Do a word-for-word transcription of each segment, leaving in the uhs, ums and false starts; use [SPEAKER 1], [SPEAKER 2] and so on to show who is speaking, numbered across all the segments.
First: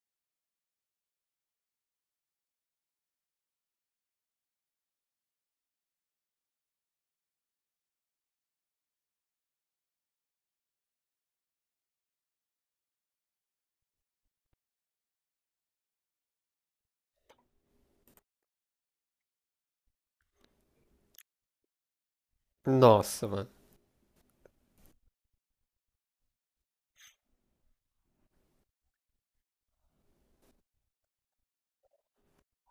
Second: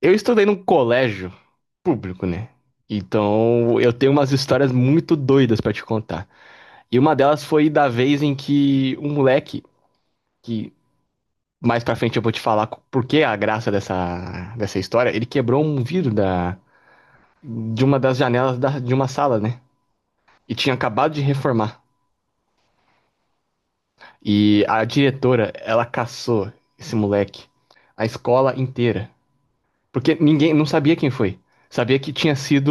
[SPEAKER 1] Eu estudei num colégio público, né? Então eu tenho umas histórias muito doidas pra te contar. E uma delas foi da vez em que um moleque, que mais pra frente eu vou te falar co- por que a graça dessa, dessa história, ele quebrou um vidro da, de uma das janelas da- de uma sala, né? E tinha acabado de reformar.
[SPEAKER 2] Nossa, mano.
[SPEAKER 1] E a diretora, ela caçou esse moleque, a escola inteira. Porque ninguém não sabia quem foi. Sabia que tinha sido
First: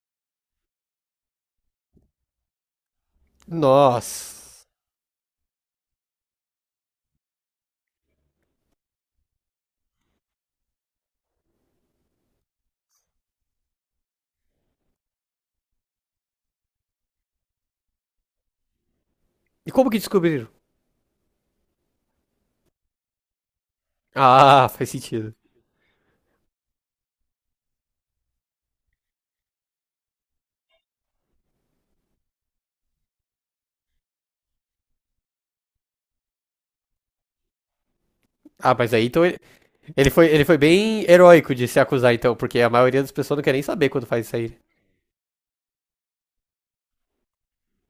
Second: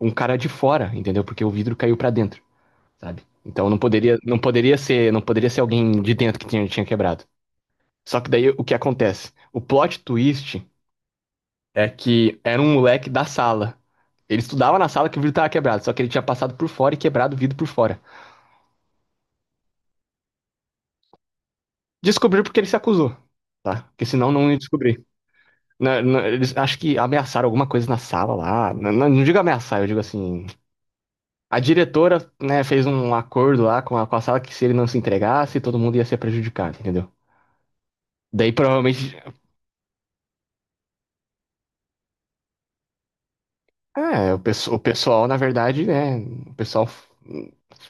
[SPEAKER 1] um cara de fora, entendeu? Porque o vidro caiu pra dentro, sabe? Então não poderia, não
[SPEAKER 2] Nossa.
[SPEAKER 1] poderia ser, não poderia ser alguém de dentro que tinha, tinha quebrado. Só que daí o que acontece? O plot twist é que era um moleque da sala. Ele estudava na sala que o vidro tava quebrado, só que ele tinha passado por fora e quebrado o vidro por fora.
[SPEAKER 2] E como que descobriram?
[SPEAKER 1] Descobriu porque ele se acusou, tá? Porque senão não ia
[SPEAKER 2] Ah, faz
[SPEAKER 1] descobrir.
[SPEAKER 2] sentido.
[SPEAKER 1] Na- na- eles acho que ameaçaram alguma coisa na sala lá. Não, não digo ameaçar, eu digo assim. A diretora, né, fez um acordo lá com a, com a sala que se ele não se entregasse, todo mundo ia ser prejudicado, entendeu? Daí
[SPEAKER 2] Ah, mas aí
[SPEAKER 1] provavelmente,
[SPEAKER 2] então ele, ele foi, ele foi bem heróico de se acusar, então, porque a maioria das pessoas não quer nem saber quando faz
[SPEAKER 1] é,
[SPEAKER 2] isso
[SPEAKER 1] o,
[SPEAKER 2] aí.
[SPEAKER 1] pesso- o pessoal, na verdade, né, o pessoal f-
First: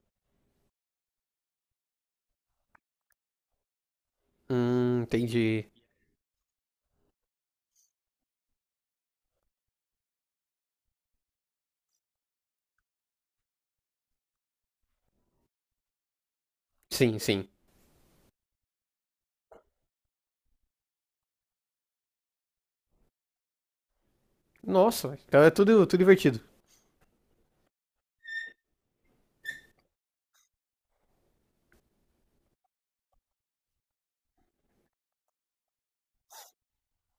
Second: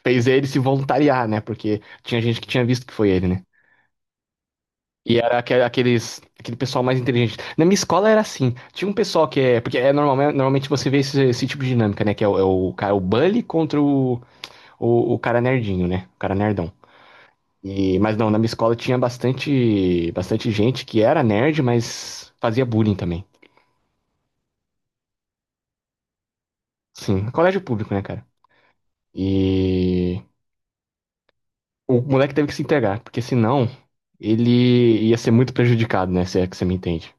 [SPEAKER 1] fez ele se voluntariar, né, porque tinha gente que tinha visto que foi ele, né?
[SPEAKER 2] Hum,
[SPEAKER 1] E era aque-
[SPEAKER 2] entendi.
[SPEAKER 1] aqueles, aquele pessoal mais inteligente. Na minha escola era assim, tinha um pessoal que é, porque é normal, normalmente você vê esse, esse tipo de dinâmica, né, que é o, é o cara, o bully contra o, o, o cara nerdinho, né, o cara nerdão.
[SPEAKER 2] Sim, sim.
[SPEAKER 1] E, mas não, na minha escola tinha bastante, bastante gente que era nerd, mas fazia bullying também.
[SPEAKER 2] Nossa, então é tudo, tudo divertido.
[SPEAKER 1] Sim, colégio público, né, cara? E o moleque teve que se entregar, porque senão ele ia ser muito prejudicado, né? Se é que você me entende.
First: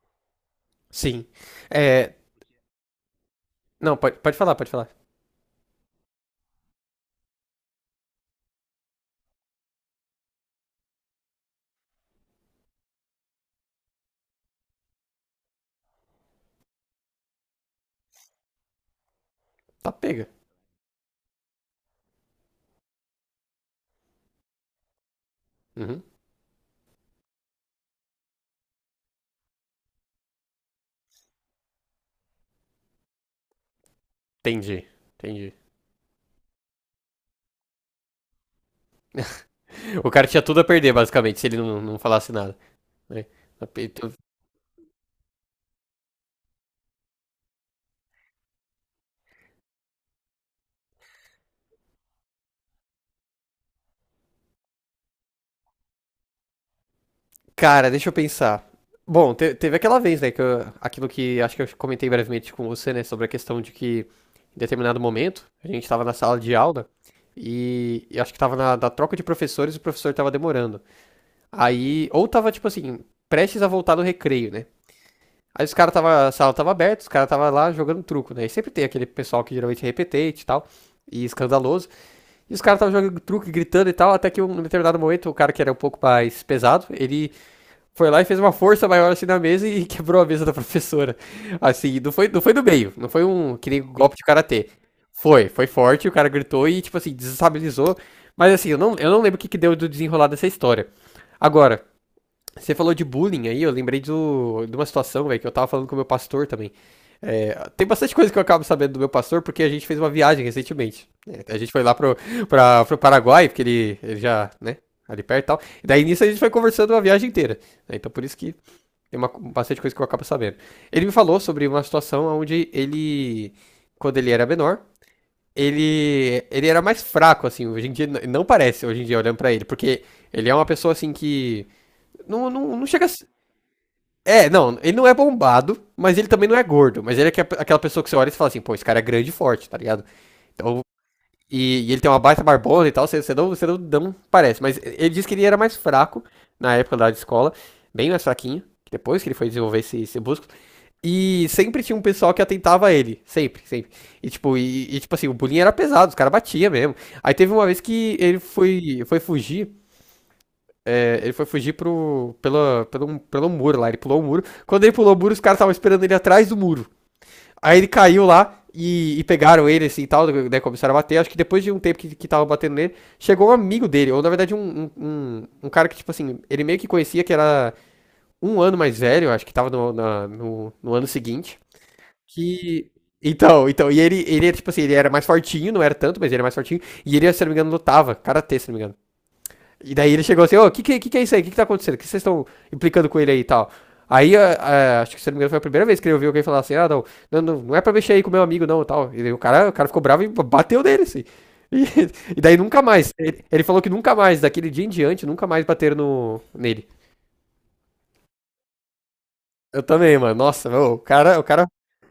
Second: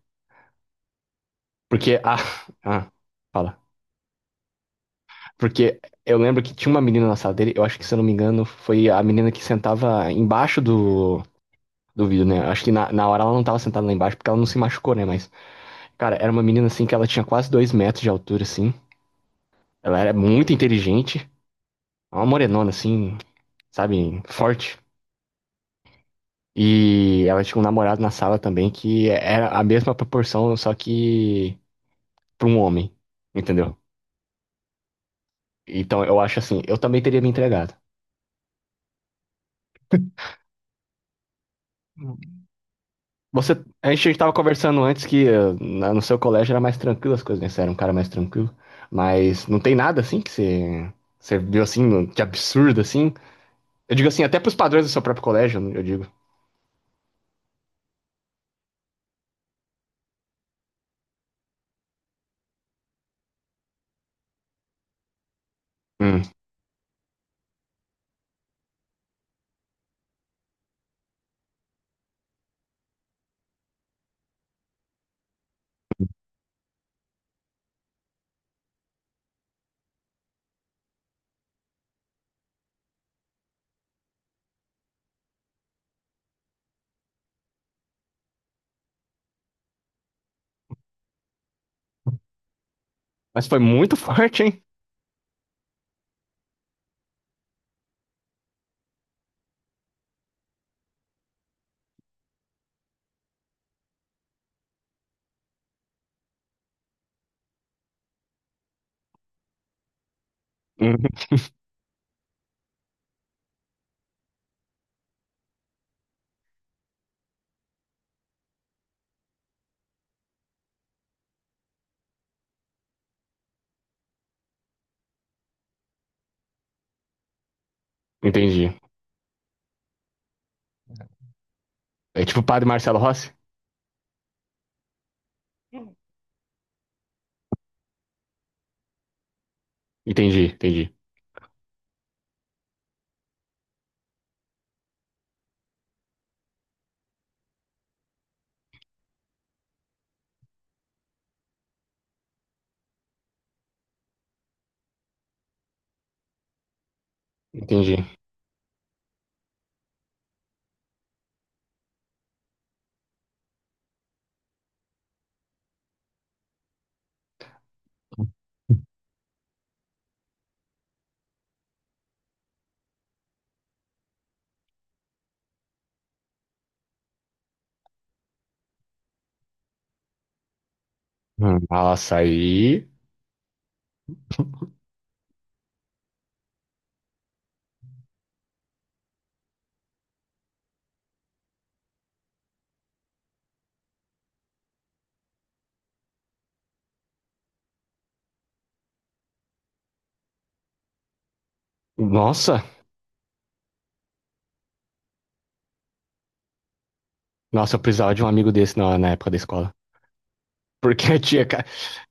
[SPEAKER 2] Sim.
[SPEAKER 1] Porque
[SPEAKER 2] É.
[SPEAKER 1] a. Ah, fala.
[SPEAKER 2] Não, pode, pode falar, pode falar.
[SPEAKER 1] Porque eu lembro que tinha uma menina na sala dele, eu acho que, se eu não me engano, foi a menina que sentava embaixo do. Do vidro, né? Acho que na, na hora ela não tava sentada lá embaixo porque ela não se machucou, né? Mas, cara, era uma menina assim que ela tinha quase dois metros de altura, assim.
[SPEAKER 2] Tá
[SPEAKER 1] Ela era
[SPEAKER 2] pega.
[SPEAKER 1] muito inteligente, uma morenona assim, sabe, forte.
[SPEAKER 2] Uhum.
[SPEAKER 1] E ela tinha um namorado na sala também que era a mesma proporção, só que para um homem, entendeu?
[SPEAKER 2] Entendi, entendi.
[SPEAKER 1] Então eu acho assim, eu também teria me entregado.
[SPEAKER 2] O cara tinha tudo a perder, basicamente, se ele não, não falasse nada. Né?
[SPEAKER 1] Você, a gente
[SPEAKER 2] Então.
[SPEAKER 1] estava conversando antes que eh, na- no seu colégio era mais tranquilo as coisas, né? Você era um cara mais tranquilo. Mas não tem nada assim que você, você viu assim, no- de absurdo assim. Eu digo assim, até pros padrões do seu próprio colégio, eu digo.
[SPEAKER 2] Cara, deixa eu pensar. Bom, te- teve aquela vez, né, que eu- aquilo que acho que eu comentei brevemente com você, né, sobre a questão de que em determinado momento a gente estava na
[SPEAKER 1] Hum.
[SPEAKER 2] sala de aula e, e acho que estava na, na troca de professores e o professor estava demorando. Aí, ou tava tipo assim, prestes a voltar do recreio, né? Aí os caras tava, a sala tava aberta, os caras tava lá jogando truco, né? E sempre tem aquele pessoal que geralmente é repetente e tal, e escandaloso. E os caras estavam jogando truco, e gritando e tal, até que um, em determinado momento o cara que era um pouco mais pesado, ele foi lá e fez uma força maior assim na mesa e quebrou a mesa da professora. Assim, não foi, não foi do meio, não foi
[SPEAKER 1] Mas
[SPEAKER 2] um
[SPEAKER 1] foi
[SPEAKER 2] que nem
[SPEAKER 1] muito
[SPEAKER 2] golpe de
[SPEAKER 1] forte, hein?
[SPEAKER 2] karatê. Foi, foi forte, o cara gritou e, tipo assim, desestabilizou. Mas assim, eu não, eu não lembro o que, que deu do desenrolar dessa história. Agora, você falou de bullying aí, eu lembrei do, de uma situação, velho, que eu tava falando com o meu pastor também. É, tem bastante coisa que eu acabo sabendo do meu pastor, porque a gente fez uma viagem recentemente.
[SPEAKER 1] Uhum.
[SPEAKER 2] Né? A gente foi lá pro, pra, pro Paraguai, porque ele, ele já, né, ali perto e tal. E daí nisso a gente foi conversando uma viagem inteira. Né? Então por isso que tem uma, bastante coisa que eu acabo sabendo. Ele me falou sobre uma situação onde ele, quando ele era menor, ele, ele era mais fraco, assim, hoje em dia, não
[SPEAKER 1] Entendi.
[SPEAKER 2] parece, hoje em dia, olhando pra ele, porque ele é uma pessoa, assim, que
[SPEAKER 1] É tipo o
[SPEAKER 2] não,
[SPEAKER 1] Padre
[SPEAKER 2] não, não
[SPEAKER 1] Marcelo
[SPEAKER 2] chega a.
[SPEAKER 1] Rossi?
[SPEAKER 2] É, não, ele não é bombado, mas ele também não é gordo. Mas ele é que- é aquela pessoa que você olha e você fala assim, pô, esse cara é grande e forte, tá ligado?
[SPEAKER 1] Entendi,
[SPEAKER 2] Então,
[SPEAKER 1] entendi.
[SPEAKER 2] e, e ele tem uma baita barbona e tal, você, você, não, você não, não parece. Mas ele disse que ele era mais fraco na época da escola, bem mais fraquinho, depois que ele foi desenvolver esse, esse músculo. E sempre tinha um pessoal que atentava a ele, sempre, sempre. E tipo, e, e, tipo assim, o bullying era pesado, os caras batiam mesmo. Aí teve uma vez
[SPEAKER 1] Entendi.
[SPEAKER 2] que ele foi, foi fugir. é, Ele foi fugir pro, pela, pelo, pelo muro lá, ele pulou o muro. Quando ele pulou o muro, os caras estavam esperando ele atrás do muro. Aí ele caiu lá e, e pegaram ele assim e tal, né, começaram a bater. Acho que depois de um tempo que, que tava batendo nele, chegou um amigo dele, ou na verdade um, um, um, um cara que, tipo assim, ele meio que conhecia que era um ano mais velho, acho que tava no, na- no, no ano seguinte.
[SPEAKER 1] Hum, Nossa, aí.
[SPEAKER 2] Que. Então, então, e ele, ele, tipo assim, ele era mais fortinho, não era tanto, mas ele era mais fortinho. E ele, se não me engano, lutava, karatê, se não me engano. E daí ele chegou assim, ô, o que, que, que é isso aí? O que, que tá acontecendo? O que vocês estão implicando com ele aí e tal? Aí, ah, ah, acho que se não me engano, foi a primeira vez que ele ouviu alguém falar assim, ah, não, não, não, é pra mexer aí com o meu amigo, não, e tal. E daí o cara, o cara ficou bravo e bateu nele, assim. E, e daí
[SPEAKER 1] Nossa!
[SPEAKER 2] nunca mais. Ele, ele falou que nunca mais, daquele dia em diante, nunca mais bateram no, nele.
[SPEAKER 1] Nossa, eu precisava de um amigo desse na, na época da escola.
[SPEAKER 2] Eu também, mano. Nossa, meu, o
[SPEAKER 1] Porque
[SPEAKER 2] cara, o
[SPEAKER 1] tinha. ca-
[SPEAKER 2] cara.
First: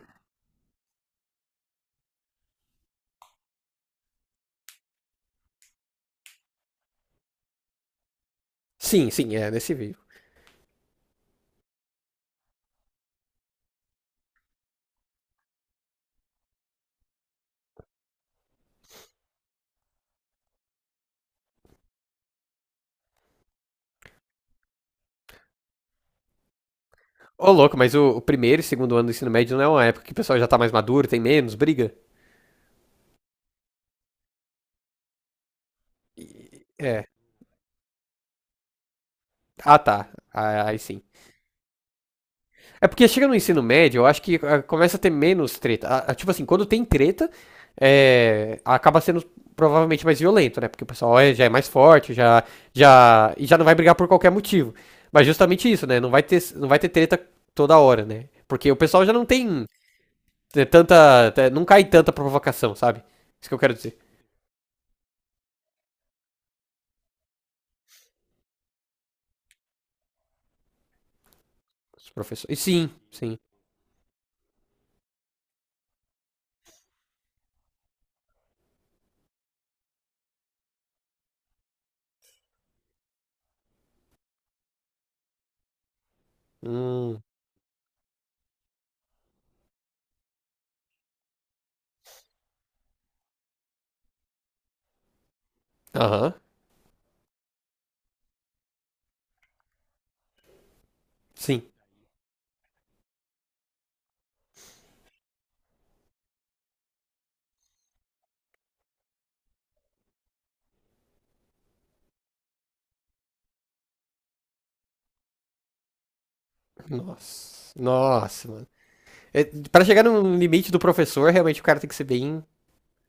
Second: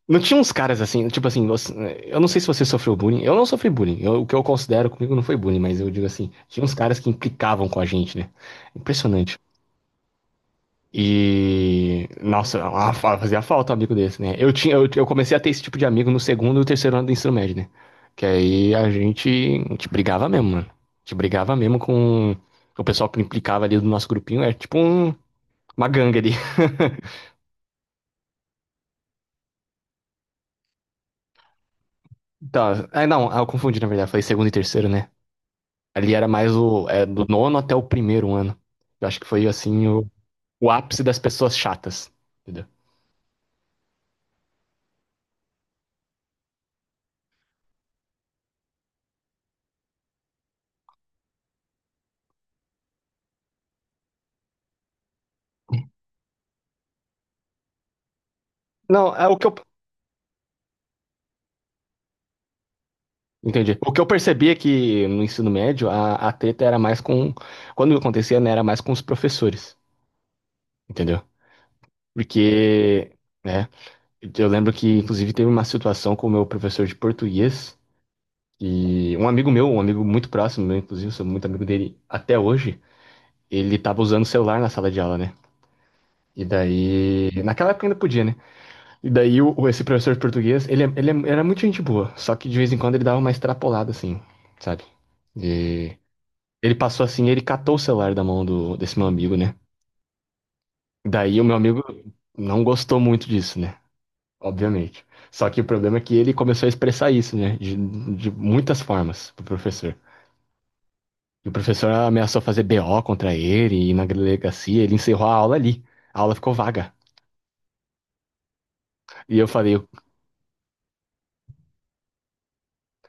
[SPEAKER 1] Não tinha uns caras assim, tipo assim, você- eu não sei se você sofreu bullying. Eu não sofri bullying. Eu- o que eu considero comigo não foi bullying, mas eu digo assim, tinha uns caras que implicavam com a gente, né?
[SPEAKER 2] Sim, sim,
[SPEAKER 1] Impressionante.
[SPEAKER 2] é nesse vídeo.
[SPEAKER 1] E, nossa, a- fa- fazia falta um amigo desse, né? Eu tinha, eu, eu comecei a ter esse tipo de amigo no segundo e terceiro ano do ensino médio, né? Que aí a gente, a gente brigava mesmo, mano. A gente brigava mesmo com o pessoal que implicava ali do nosso grupinho. É tipo um- uma gangue ali.
[SPEAKER 2] Ô, louco, mas o, o primeiro e segundo ano do ensino médio não é uma época que o pessoal já tá mais maduro, tem menos, briga?
[SPEAKER 1] Tá, ah, não, ah, eu confundi, na verdade. Falei segundo e terceiro, né? Ali era mais o, é,
[SPEAKER 2] É.
[SPEAKER 1] do nono até o primeiro ano. Eu acho que foi,
[SPEAKER 2] Ah,
[SPEAKER 1] assim,
[SPEAKER 2] tá.
[SPEAKER 1] o,
[SPEAKER 2] Ah,
[SPEAKER 1] o
[SPEAKER 2] aí sim.
[SPEAKER 1] ápice das pessoas chatas, entendeu?
[SPEAKER 2] É porque chega no ensino médio, eu acho que ah, começa a ter menos treta. Ah, ah, Tipo assim, quando tem treta, é, acaba sendo provavelmente mais violento, né? Porque o pessoal é- já é mais forte, já, já, e já não vai brigar por qualquer motivo. Mas justamente isso, né? Não vai ter, não vai ter treta toda hora, né? Porque o pessoal já
[SPEAKER 1] Não,
[SPEAKER 2] não
[SPEAKER 1] é o que eu
[SPEAKER 2] tem é, tanta. é, Não cai tanta provocação, sabe? Isso que eu quero
[SPEAKER 1] Entendi. O
[SPEAKER 2] dizer.
[SPEAKER 1] que eu percebi é que no ensino médio a, a treta era mais com. Quando acontecia, né, era mais com os professores, entendeu?
[SPEAKER 2] Os professores. Sim,
[SPEAKER 1] Porque,
[SPEAKER 2] sim.
[SPEAKER 1] né, eu lembro que inclusive teve uma situação com o meu professor de português e um amigo meu, um amigo muito próximo meu, inclusive, eu sou muito amigo dele até hoje, ele tava usando o celular na sala de aula, né? E
[SPEAKER 2] Hum.
[SPEAKER 1] daí, naquela época ainda podia, né? E daí o, o- esse professor de português, ele, é- ele é- era muito gente boa, só que de vez em quando ele dava uma extrapolada assim, sabe? E
[SPEAKER 2] Aham.
[SPEAKER 1] ele passou assim, ele catou o celular da mão do, desse meu amigo, né? Daí o meu
[SPEAKER 2] Sim.
[SPEAKER 1] amigo não gostou muito disso, né? Obviamente. Só que o problema é que ele começou a expressar isso, né? De, de muitas formas pro professor. E o professor ameaçou fazer B O contra ele e na delegacia ele encerrou a aula ali. A aula ficou vaga.
[SPEAKER 2] Nossa. Nossa, mano.
[SPEAKER 1] E
[SPEAKER 2] É,
[SPEAKER 1] eu falei,
[SPEAKER 2] Para chegar no limite do professor, realmente o cara tem que ser bem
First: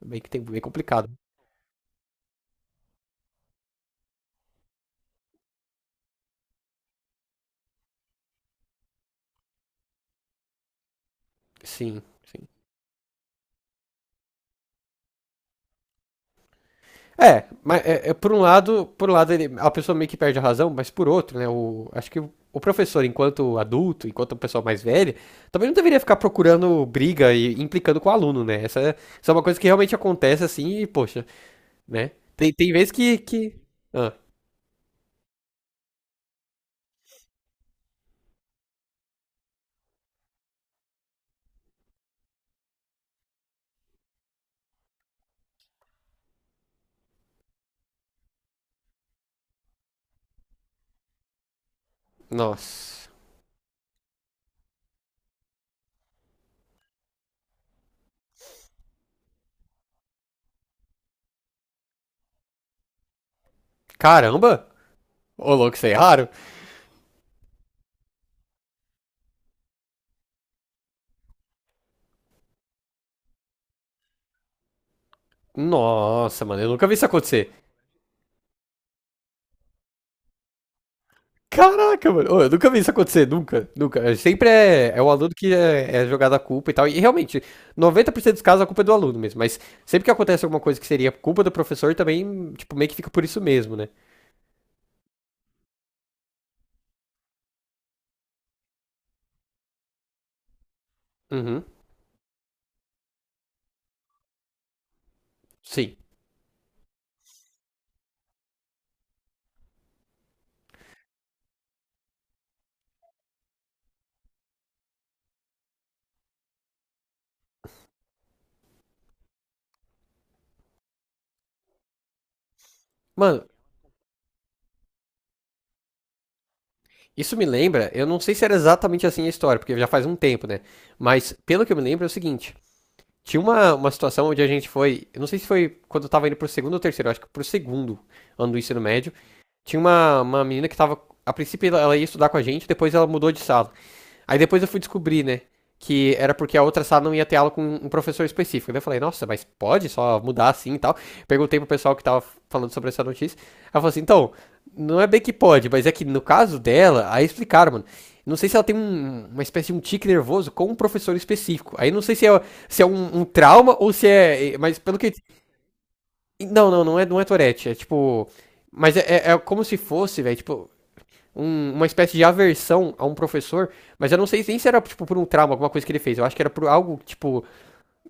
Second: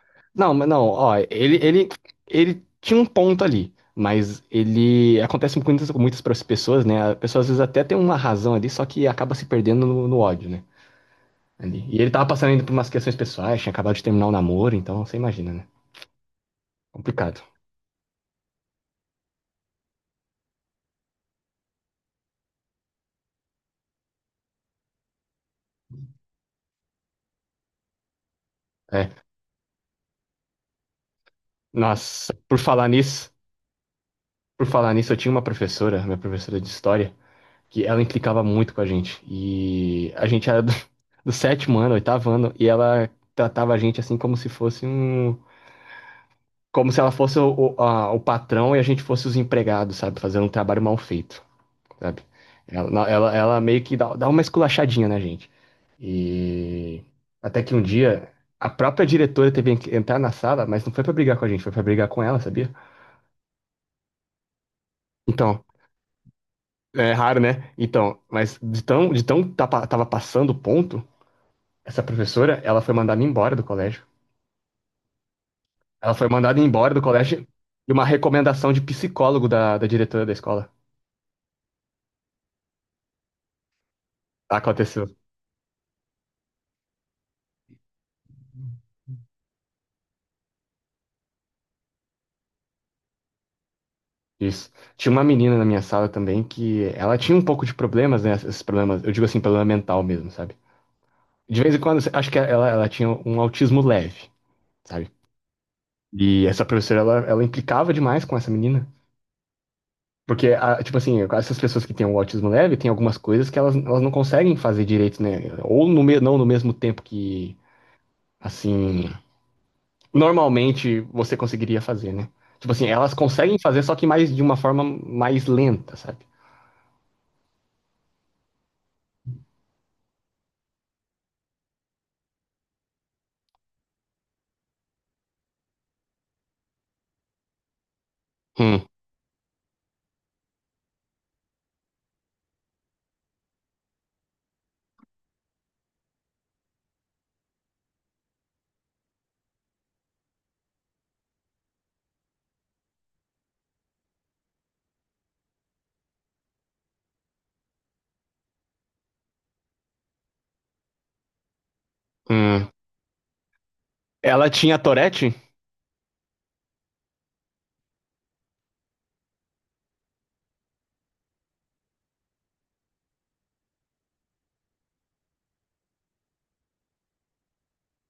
[SPEAKER 2] bem que tem
[SPEAKER 1] não,
[SPEAKER 2] bem
[SPEAKER 1] mas não,
[SPEAKER 2] complicado.
[SPEAKER 1] ó, ele, ele, ele tinha um ponto ali. Mas ele acontece com muitas, com muitas pessoas, né? A pessoa às vezes até tem uma razão ali, só que acaba se perdendo no no ódio, né, ali. E
[SPEAKER 2] Sim,
[SPEAKER 1] ele tava
[SPEAKER 2] sim.
[SPEAKER 1] passando ainda por umas questões pessoais, tinha acabado de terminar o namoro, então você imagina, né? Complicado.
[SPEAKER 2] É, mas é, é, por um lado, por um lado ele- a pessoa meio que perde a razão, mas por outro, né, o, acho que o, o professor, enquanto adulto, enquanto uma pessoa mais velha, também não deveria ficar procurando briga e implicando com o aluno, né? Essa, é-
[SPEAKER 1] É.
[SPEAKER 2] isso é uma coisa que realmente acontece assim e, poxa, né?
[SPEAKER 1] Nossa,
[SPEAKER 2] Tem,
[SPEAKER 1] por
[SPEAKER 2] tem
[SPEAKER 1] falar
[SPEAKER 2] vezes que,
[SPEAKER 1] nisso,
[SPEAKER 2] que... Ah,
[SPEAKER 1] por falar nisso, eu tinha uma professora, minha professora de história, que ela implicava muito com a gente. E a gente era do, do sétimo ano, oitavo ano, e ela tratava a gente assim como se fosse um. Como se ela fosse o, o, a- o patrão e a gente fosse os empregados, sabe? Fazendo um trabalho mal feito, sabe? Ela,
[SPEAKER 2] nossa.
[SPEAKER 1] ela, ela meio que dá, dá uma esculachadinha na gente. E até que um dia a própria diretora teve que entrar na sala, mas não foi pra brigar com a gente, foi pra brigar com ela, sabia?
[SPEAKER 2] Caramba! Ô,
[SPEAKER 1] Então,
[SPEAKER 2] louco, isso é raro.
[SPEAKER 1] é raro, né? Então, mas de tão, de tão tapa- tava passando o ponto, essa professora, ela foi mandada embora do colégio. Ela foi
[SPEAKER 2] Nossa,
[SPEAKER 1] mandada
[SPEAKER 2] mano, eu nunca
[SPEAKER 1] embora
[SPEAKER 2] vi
[SPEAKER 1] do
[SPEAKER 2] isso
[SPEAKER 1] colégio
[SPEAKER 2] acontecer.
[SPEAKER 1] e uma recomendação de psicólogo da, da diretora da escola.
[SPEAKER 2] Caraca, mano. Ô, eu nunca vi isso acontecer, nunca, nunca. É, Sempre é, é
[SPEAKER 1] Aconteceu.
[SPEAKER 2] o aluno que é, é jogado a culpa e tal. E realmente, noventa por cento dos casos a culpa é do aluno mesmo. Mas sempre que acontece alguma coisa que seria culpa do professor, também, tipo, meio que fica por isso mesmo, né?
[SPEAKER 1] Isso. Tinha uma menina na minha sala também que ela tinha um pouco de problemas, né? Esses problemas, eu digo assim, problema mental mesmo, sabe? De
[SPEAKER 2] Uhum,
[SPEAKER 1] vez em quando, acho que ela, ela tinha um autismo leve, sabe?
[SPEAKER 2] sim.
[SPEAKER 1] E essa professora, ela, ela implicava demais com essa menina. Porque, a- tipo assim, essas pessoas que têm o autismo leve, tem algumas coisas que elas, elas não conseguem fazer direito, né? Ou no, me- não no mesmo tempo que, assim, normalmente você conseguiria fazer, né? Tipo assim, elas
[SPEAKER 2] Mano,
[SPEAKER 1] conseguem fazer, só que mais de uma forma mais lenta, sabe?
[SPEAKER 2] isso me lembra, eu não sei se era exatamente assim a história, porque já faz um tempo, né? Mas pelo que eu me lembro é o seguinte: tinha uma, uma situação onde a gente foi, eu não sei se foi quando eu tava indo pro segundo ou terceiro, eu acho que pro segundo ano do ensino
[SPEAKER 1] Hum,
[SPEAKER 2] médio. Tinha uma, uma menina que tava. A princípio ela- ela ia estudar com a gente, depois ela mudou de sala. Aí depois eu fui descobrir, né? Que era porque a outra sala não ia ter aula com um professor específico. Daí eu falei, nossa, mas pode só mudar assim e tal. Perguntei pro pessoal que tava falando sobre essa notícia. Ela falou assim, então, não é bem que pode, mas é que no caso dela, aí explicaram, mano. Não sei se ela tem um- uma espécie de um tique nervoso com um professor específico. Aí não sei se é,
[SPEAKER 1] hum.
[SPEAKER 2] se é um, um trauma ou se
[SPEAKER 1] Ela
[SPEAKER 2] é. é-
[SPEAKER 1] tinha
[SPEAKER 2] Mas pelo que.
[SPEAKER 1] Tourette?
[SPEAKER 2] Não, não, não é, não é Tourette. É tipo. Mas é, é- é como se fosse, velho. Tipo, um- uma espécie de aversão a um professor, mas eu não sei nem se era tipo, por um trauma, alguma coisa que ele fez. Eu acho que era por algo, tipo,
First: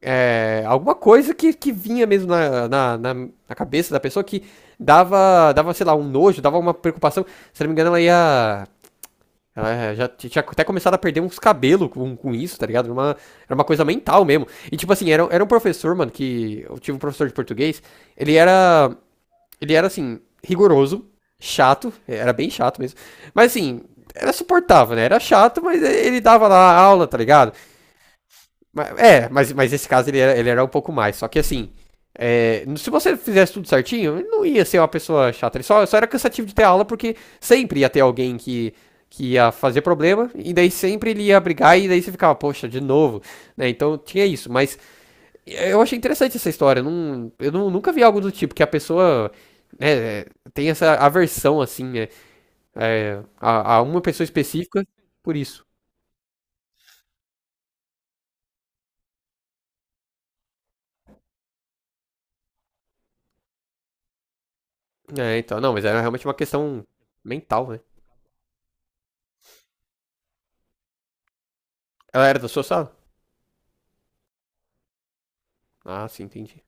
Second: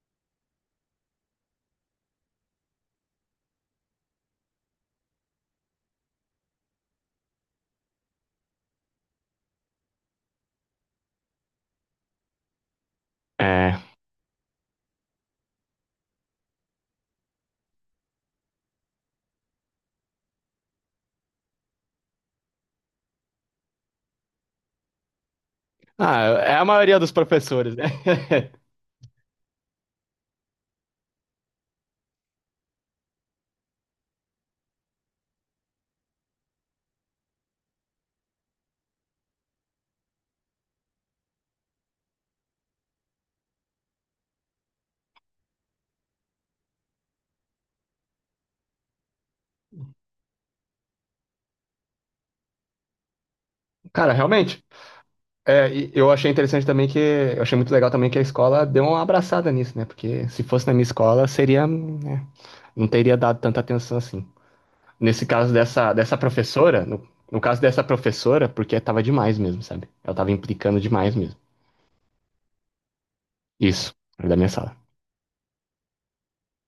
[SPEAKER 2] é, alguma coisa que, que vinha mesmo na, na, na, na cabeça da pessoa que dava, dava, sei lá, um nojo, dava uma preocupação. Se não me engano, ela ia. Ela já tinha até começado a perder uns cabelos com, com isso, tá ligado? Era uma, era uma
[SPEAKER 1] É.
[SPEAKER 2] coisa mental mesmo. E tipo assim, era, era um professor, mano, que. Eu tive um professor de português. Ele era. Ele era assim, rigoroso, chato, era bem chato mesmo. Mas assim, era suportável, né? Era chato, mas ele
[SPEAKER 1] Ah,
[SPEAKER 2] dava
[SPEAKER 1] é a
[SPEAKER 2] lá a
[SPEAKER 1] maioria
[SPEAKER 2] aula,
[SPEAKER 1] dos
[SPEAKER 2] tá ligado?
[SPEAKER 1] professores, né?
[SPEAKER 2] Mas- É, mas, mas esse caso ele era, ele era um pouco mais. Só que assim, é, se você fizesse tudo certinho, ele não ia ser uma pessoa chata. Ele só, só era cansativo de ter aula porque sempre ia ter alguém que, que ia fazer problema. E daí sempre ele ia brigar e daí você ficava, poxa, de novo. Né? Então tinha isso. Mas eu achei interessante essa história. Eu, Não, eu não- nunca vi algo do tipo que a pessoa né, tem essa aversão assim né, é, a, a uma
[SPEAKER 1] Cara,
[SPEAKER 2] pessoa
[SPEAKER 1] realmente.
[SPEAKER 2] específica por isso.
[SPEAKER 1] É, e eu achei interessante também que. Eu achei muito legal também que a escola deu uma abraçada nisso, né? Porque se fosse na minha escola, seria, né? Não teria dado tanta atenção assim. Nesse
[SPEAKER 2] É,
[SPEAKER 1] caso
[SPEAKER 2] então, não, mas
[SPEAKER 1] dessa,
[SPEAKER 2] era
[SPEAKER 1] dessa
[SPEAKER 2] realmente uma
[SPEAKER 1] professora,
[SPEAKER 2] questão
[SPEAKER 1] no, no caso
[SPEAKER 2] mental, né?
[SPEAKER 1] dessa professora, porque tava demais mesmo, sabe? Ela tava implicando demais mesmo.
[SPEAKER 2] Ela era da sua sala?
[SPEAKER 1] Isso, da minha sala.
[SPEAKER 2] Ah, sim, entendi.